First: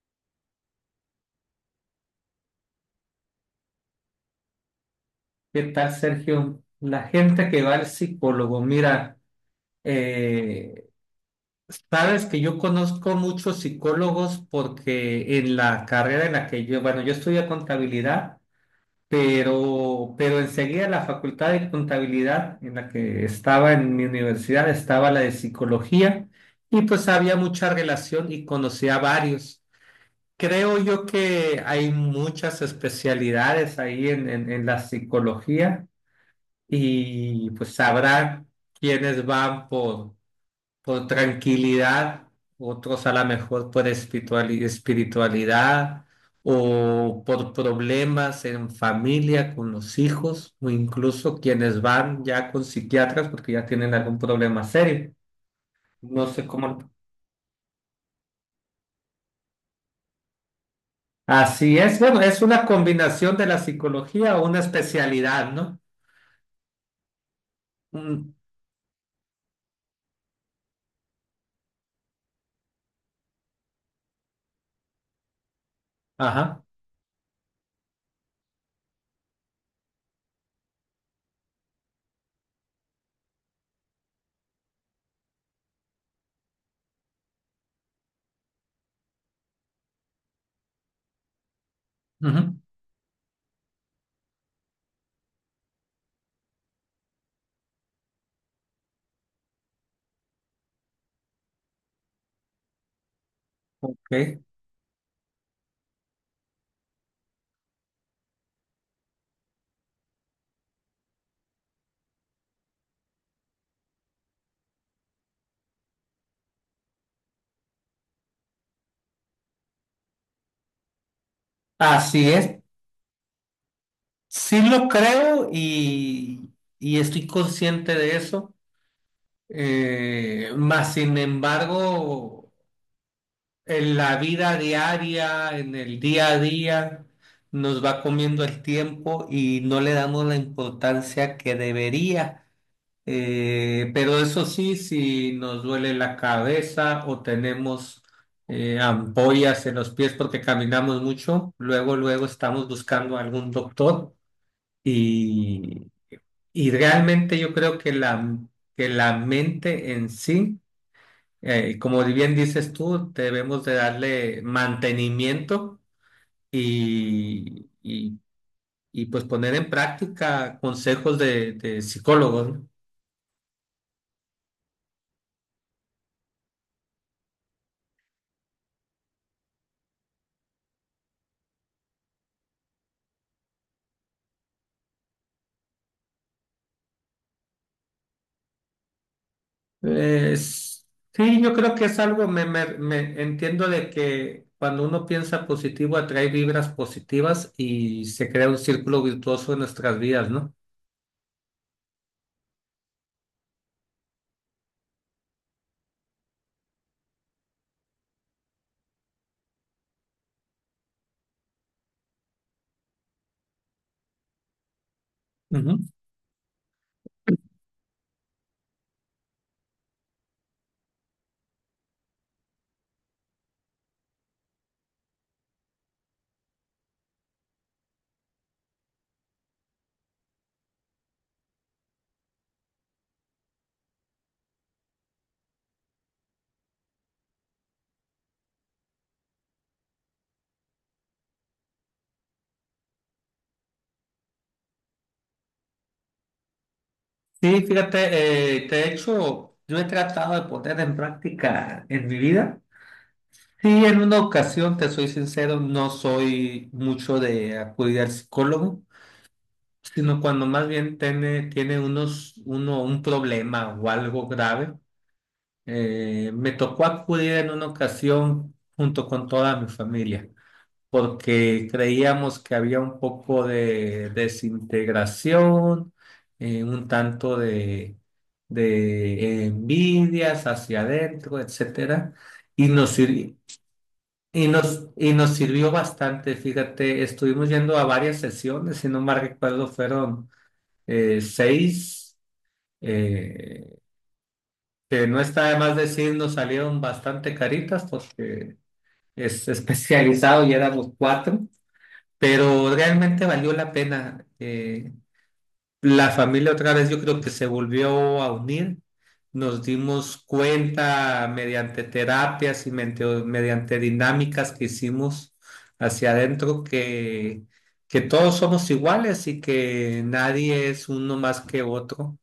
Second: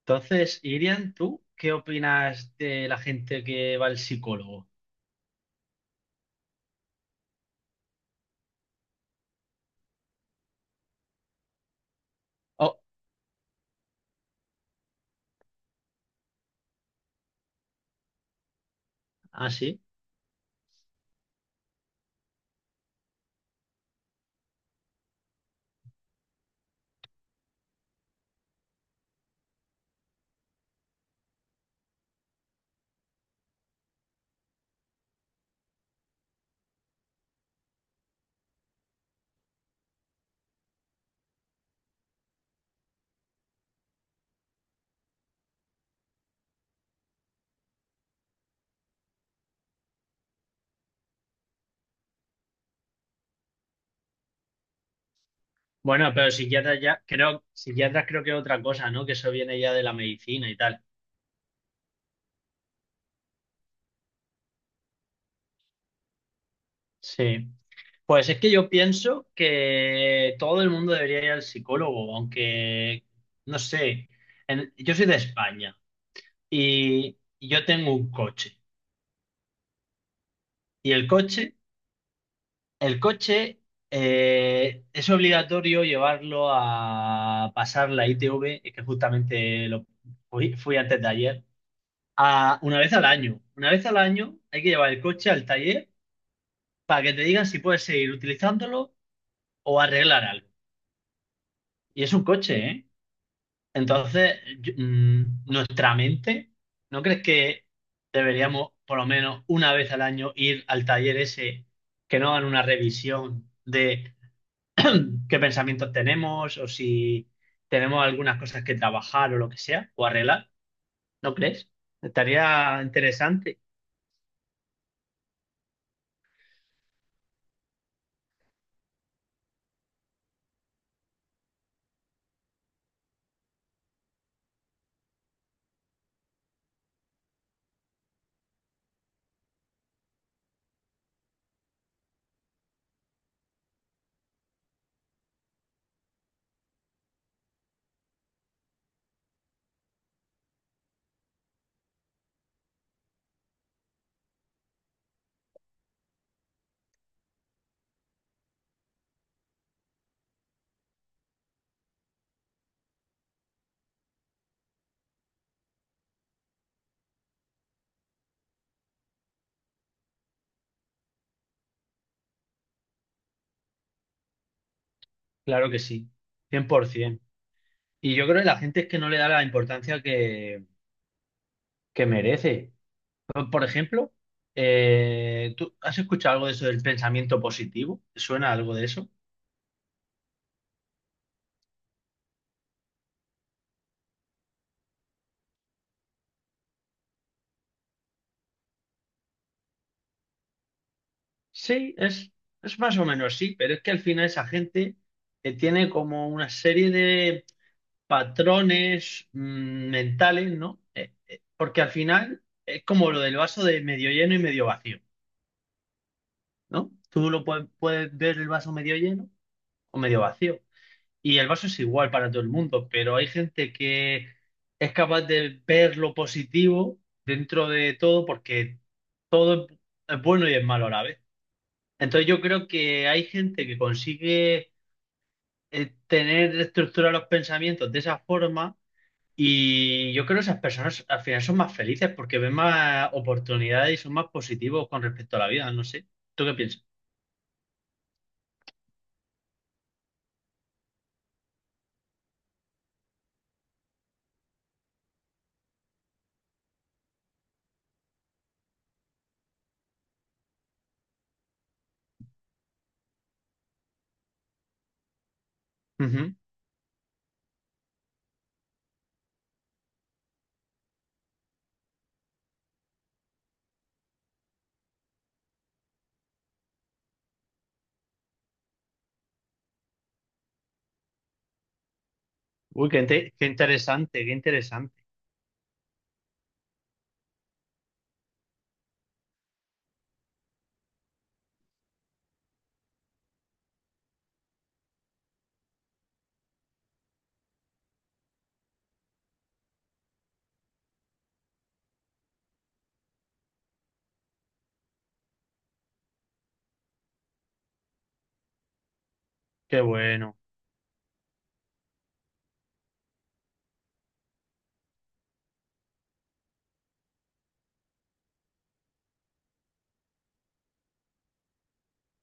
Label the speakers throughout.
Speaker 1: Entonces, Irian, ¿tú qué opinas de la gente que va al psicólogo?
Speaker 2: ¿Qué tal, Sergio? La gente que va al psicólogo, mira, eh, sabes que yo
Speaker 1: Oh.
Speaker 2: conozco muchos psicólogos porque en la carrera en la que bueno, yo estudié contabilidad,
Speaker 1: Ah, sí.
Speaker 2: pero enseguida la facultad de contabilidad en la que estaba en mi universidad estaba la de psicología y pues había mucha relación y conocía a varios. Creo yo que hay muchas especialidades ahí en la psicología y pues sabrá quienes van por tranquilidad, otros a lo mejor por espiritualidad o por problemas en familia con los hijos o incluso quienes van ya con psiquiatras porque ya tienen algún problema serio.
Speaker 1: Bueno,
Speaker 2: No
Speaker 1: pero
Speaker 2: sé
Speaker 1: psiquiatras
Speaker 2: cómo.
Speaker 1: ya, creo, psiquiatras creo que es otra cosa, ¿no? Que eso viene ya de la medicina y tal.
Speaker 2: Así es, bueno, es una combinación de la psicología o una especialidad, ¿no?
Speaker 1: Sí. Pues
Speaker 2: Mm.
Speaker 1: es que yo pienso que todo el mundo debería ir al psicólogo, aunque, no sé, yo soy de España
Speaker 2: Ajá.
Speaker 1: y yo tengo un coche. Y el coche. El coche, es obligatorio llevarlo a pasar la ITV, que justamente lo fui antes de ayer,
Speaker 2: Ujú.
Speaker 1: a una vez al año. Una vez al año hay que llevar el coche al taller para que te digan si puedes seguir utilizándolo o arreglar algo. Y es un coche, ¿eh?
Speaker 2: Ok.
Speaker 1: Entonces, nuestra mente, ¿no crees que deberíamos por lo menos una vez al año ir al taller ese, que no hagan una revisión de qué pensamientos tenemos o si tenemos algunas cosas que trabajar o lo que sea, o arreglar, ¿no crees?
Speaker 2: Así es.
Speaker 1: Estaría interesante.
Speaker 2: Sí lo creo, y estoy consciente de eso, más sin embargo, en la vida diaria, en el día a día, nos va comiendo el tiempo y no le damos la importancia que debería. Pero eso sí, si nos duele la cabeza o tenemos ampollas en los pies porque caminamos mucho, luego, luego estamos buscando algún doctor. Y, y realmente yo creo que la mente en sí, como bien dices tú, debemos de darle mantenimiento y, y, y pues poner en práctica consejos de psicólogos, ¿no?
Speaker 1: Claro que sí, 100%. Y yo creo que la gente es que no le da la importancia que merece. Por ejemplo, ¿tú has escuchado algo de eso del pensamiento positivo? ¿Te ¿Suena algo de eso?
Speaker 2: Es- sí, yo creo que es algo, me entiendo de que cuando uno piensa positivo atrae vibras positivas y se crea un círculo virtuoso en nuestras vidas, ¿no?
Speaker 1: Sí, es más o menos sí, pero es que al final esa gente tiene como una serie de patrones mentales, ¿no? Porque al final es como lo del vaso de medio lleno y medio vacío,
Speaker 2: Ujú.
Speaker 1: ¿no? Tú lo puedes ver el vaso medio lleno o medio vacío. Y el vaso es igual para todo el mundo, pero hay gente que es capaz de ver lo positivo dentro de todo porque todo es bueno y es malo a la vez. Entonces yo creo que hay gente que consigue tener estructurados los pensamientos de esa forma. Y yo creo que esas personas al final son más felices porque ven más oportunidades y son más positivos con respecto a la vida, no sé. ¿Tú qué piensas?
Speaker 2: Sí, fíjate, de hecho, yo he tratado de poner en práctica en mi vida. Sí, en una ocasión, te soy sincero, no soy mucho de acudir al psicólogo, sino cuando más bien tiene un problema o algo grave.
Speaker 1: Ujú.
Speaker 2: Me tocó acudir en una ocasión junto con toda mi familia, porque creíamos que había un poco de desintegración, un tanto de envidias hacia adentro, etcétera, y
Speaker 1: Uy,
Speaker 2: nos sirvi-
Speaker 1: qué interesante, qué
Speaker 2: Y nos,
Speaker 1: interesante.
Speaker 2: y nos sirvió bastante, fíjate, estuvimos yendo a varias sesiones, si no mal recuerdo, fueron seis, eh, que no está de más decir, nos salieron bastante caritas porque es especializado y éramos cuatro. Pero realmente valió la pena. La familia otra vez yo creo que se volvió a unir. Nos
Speaker 1: Qué
Speaker 2: dimos
Speaker 1: bueno,
Speaker 2: cuenta mediante terapias y mediante dinámicas que hicimos hacia adentro que todos somos iguales y que nadie es uno más que otro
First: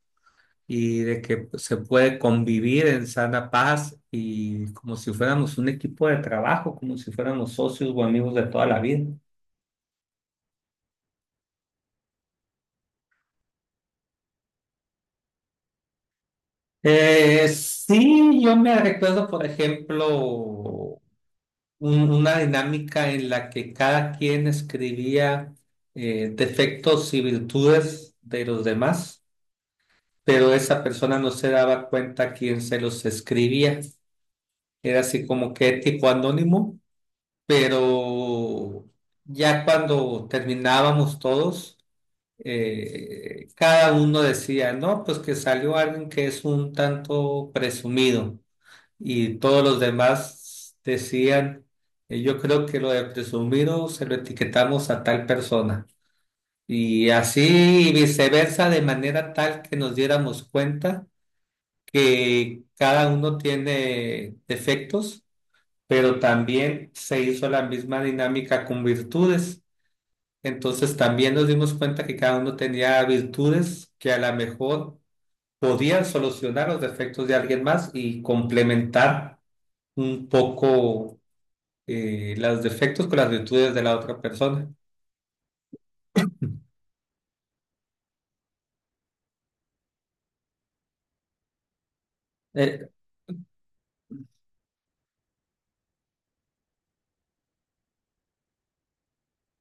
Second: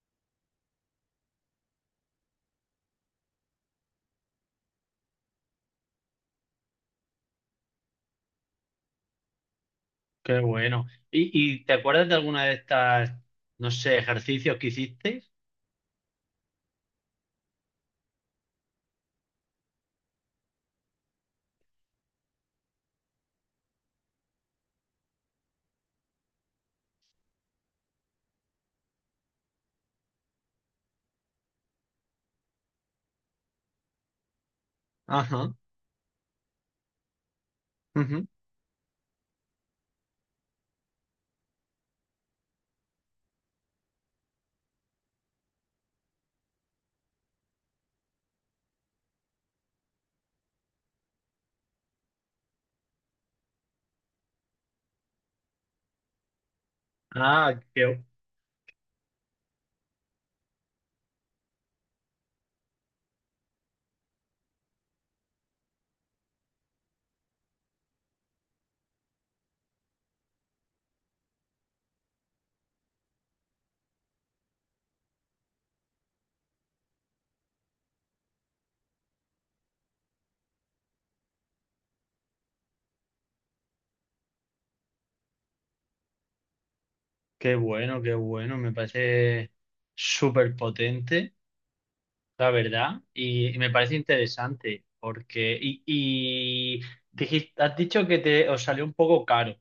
Speaker 2: y de que se puede convivir en sana paz y como si fuéramos un equipo de trabajo, como si fuéramos socios o amigos de toda la vida.
Speaker 1: qué bueno. Y te acuerdas de alguna de estas, no sé, ejercicios que hicisteis?
Speaker 2: Sí, yo me recuerdo, por ejemplo, una dinámica en la que cada quien escribía defectos y virtudes de los demás, pero esa persona no se daba cuenta quién se los escribía. Era así
Speaker 1: Ajá.
Speaker 2: como que tipo anónimo,
Speaker 1: Ujú.
Speaker 2: pero ya cuando terminábamos todos, cada uno decía, no, pues que salió alguien que es un tanto presumido. Y todos los demás decían, yo creo que lo de presumido se lo etiquetamos a tal persona. Y
Speaker 1: Ah,
Speaker 2: así y
Speaker 1: qué,
Speaker 2: viceversa, de manera tal que nos diéramos cuenta que cada uno tiene defectos, pero también se hizo la misma dinámica con virtudes. Entonces también nos dimos cuenta que cada uno tenía virtudes que a lo mejor podían solucionar los defectos de alguien más y complementar un poco los defectos con las virtudes de la otra persona.
Speaker 1: qué bueno, qué bueno. Me parece súper potente. La
Speaker 2: Eh,
Speaker 1: verdad, y me parece interesante porque y has dicho que te os salió un poco caro,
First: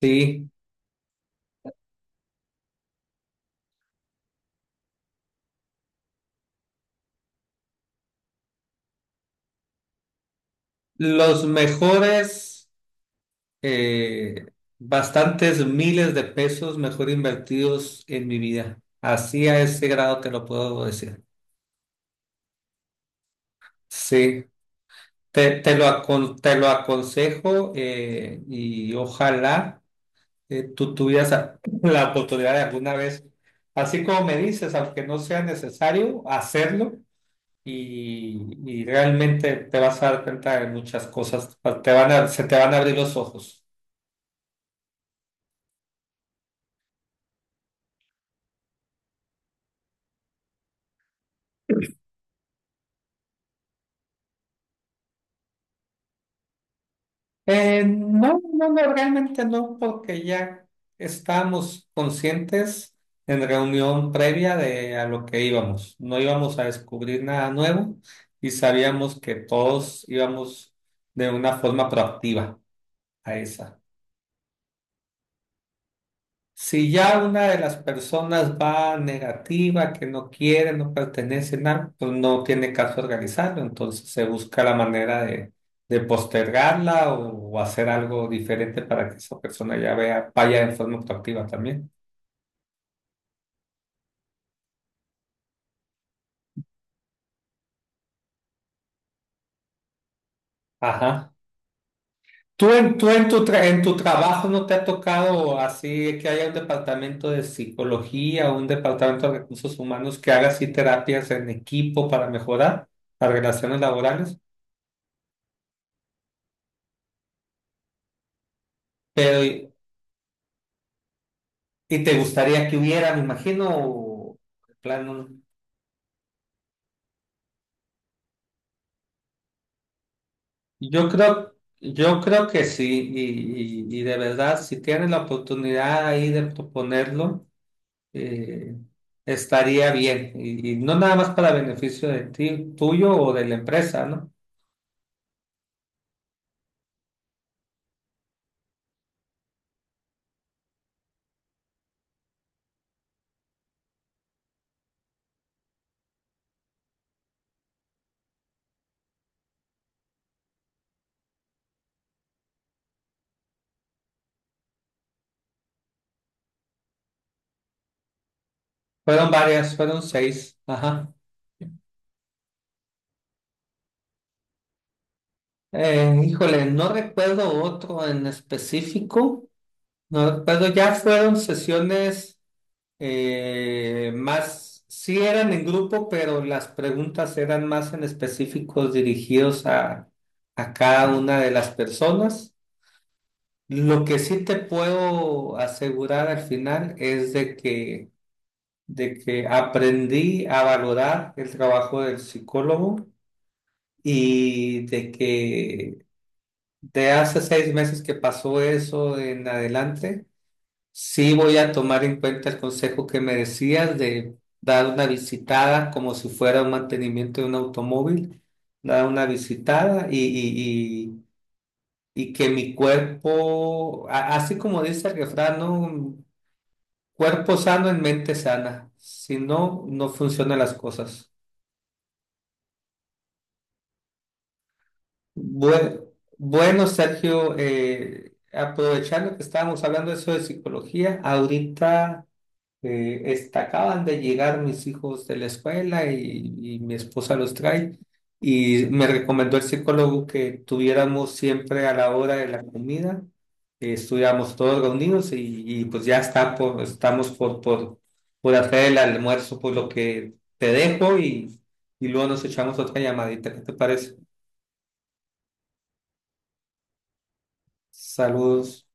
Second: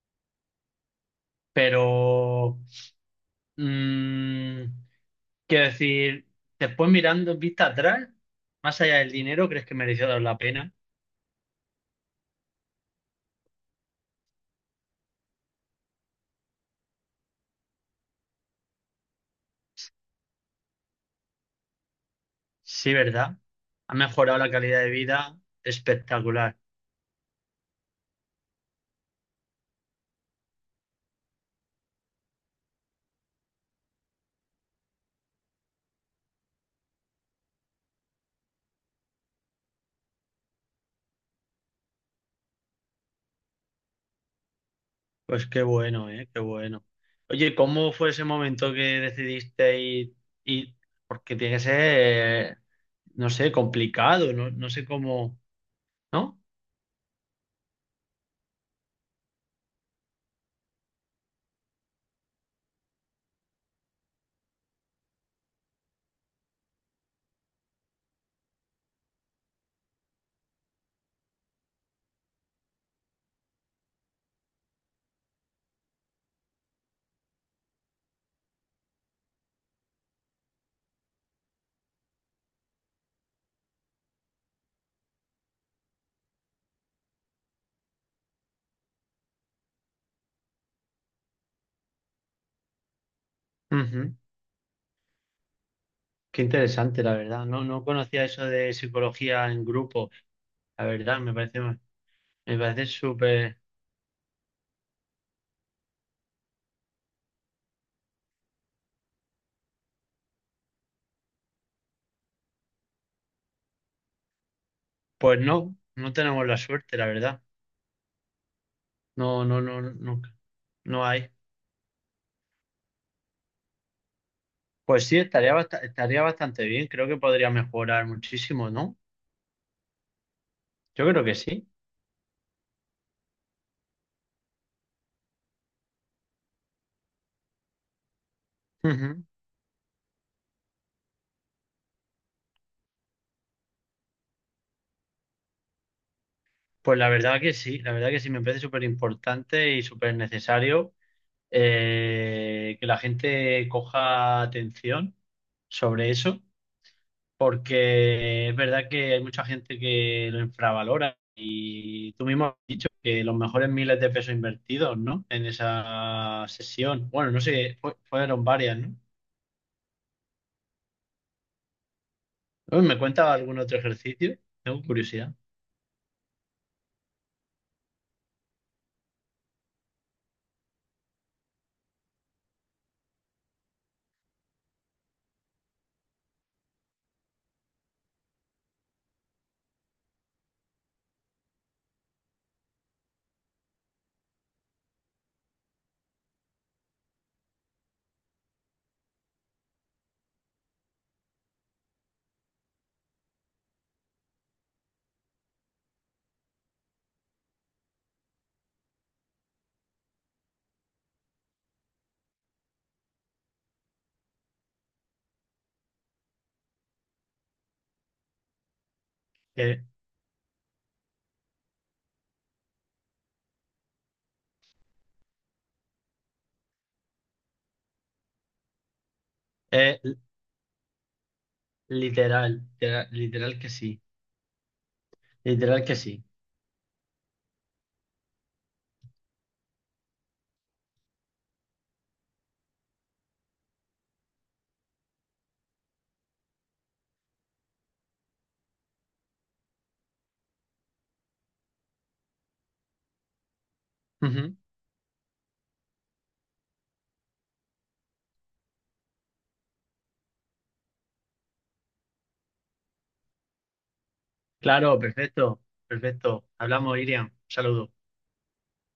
Speaker 2: sí,
Speaker 1: pero, mm, quiero decir, después mirando en vista atrás, más allá del dinero, ¿crees que mereció la pena?
Speaker 2: los mejores, eh, bastantes miles de pesos mejor invertidos en mi vida. Así a ese grado te lo puedo decir.
Speaker 1: Sí, ¿verdad? Ha mejorado
Speaker 2: Sí,
Speaker 1: la calidad de vida
Speaker 2: te, te lo, acon- te
Speaker 1: espectacular.
Speaker 2: lo aconsejo, y ojalá tú tuvieras la oportunidad de alguna vez, así como me dices, aunque no sea necesario hacerlo y realmente te vas a dar cuenta de muchas cosas, se te van a abrir los ojos.
Speaker 1: Pues qué bueno, ¿eh? Qué bueno. Oye, ¿cómo fue ese momento que decidiste ir? Porque tiene que ser, eh, no sé, complicado, no, no sé cómo, ¿no?
Speaker 2: No, no, no, realmente no, porque ya estábamos conscientes en reunión previa de a lo que íbamos. No íbamos a descubrir nada nuevo y sabíamos que todos íbamos de una forma proactiva a esa. Si ya una de las personas va negativa, que no quiere, no pertenece, nada, pues no tiene caso organizarlo, entonces se busca la manera de postergarla o hacer algo diferente para que esa persona ya vea, vaya en forma proactiva también.
Speaker 1: Ujú. Qué interesante, la verdad. No, no conocía eso de psicología en grupo. La verdad,
Speaker 2: Ajá.
Speaker 1: me
Speaker 2: ¿Tú
Speaker 1: parece
Speaker 2: en, tú en tu,
Speaker 1: súper.
Speaker 2: tra- en tu trabajo no te ha tocado así que haya un departamento de psicología o un departamento de recursos humanos que haga así terapias en equipo para mejorar las relaciones laborales?
Speaker 1: Pues no, no tenemos la suerte, la verdad. No, no,
Speaker 2: Pero
Speaker 1: no, no, no hay.
Speaker 2: ¿y te gustaría que hubiera, me imagino, en plan,
Speaker 1: Pues sí,
Speaker 2: no?
Speaker 1: estaría bastante bien. Creo que podría mejorar muchísimo, ¿no? Yo
Speaker 2: Yo
Speaker 1: creo que
Speaker 2: creo,
Speaker 1: sí.
Speaker 2: yo creo que sí, y, y de verdad, si tienes la oportunidad ahí de proponerlo, eh,
Speaker 1: Ujú.
Speaker 2: estaría bien. Y no nada más para beneficio de ti, tuyo o de la empresa, ¿no?
Speaker 1: Pues la verdad que sí, la verdad que sí, me parece súper importante y súper necesario, que la gente coja atención sobre eso, porque es verdad que hay mucha gente que lo infravalora y tú mismo has dicho que los mejores miles de pesos invertidos, ¿no? En esa sesión, bueno, no sé, fueron varias, ¿no?
Speaker 2: Fueron varias, fueron seis. Ajá.
Speaker 1: Uy, ¿me cuenta algún otro ejercicio? Tengo curiosidad.
Speaker 2: Híjole, no recuerdo otro en específico. No recuerdo, ya fueron sesiones. Más, sí eran en grupo, pero las preguntas eran más en específicos dirigidos a cada una de las personas. Lo que sí te puedo asegurar al final es de que aprendí a valorar el trabajo del psicólogo y de que de hace 6 meses que pasó eso en adelante. Sí, voy a tomar en cuenta el consejo que me decías de dar una visitada como si fuera un mantenimiento de un automóvil, dar una
Speaker 1: Eh,
Speaker 2: visitada y, y que mi cuerpo, así como dice el refrán, ¿no? Cuerpo sano en mente sana, si no,
Speaker 1: eh,
Speaker 2: no funcionan las cosas.
Speaker 1: literal, literal, literal que sí, literal que
Speaker 2: Bue-
Speaker 1: sí.
Speaker 2: Bueno, Sergio, aprovechando que estábamos hablando de eso de psicología, ahorita... Acaban de llegar mis hijos de la escuela y mi esposa los trae y me recomendó el psicólogo que tuviéramos siempre a la hora de la comida, estuviéramos todos reunidos y pues ya estamos por hacer el almuerzo, por lo que te dejo y luego nos echamos otra llamadita. ¿Qué te parece?
Speaker 1: Claro, perfecto, perfecto. Hablamos, Iriam. Saludos.
Speaker 2: Saludos.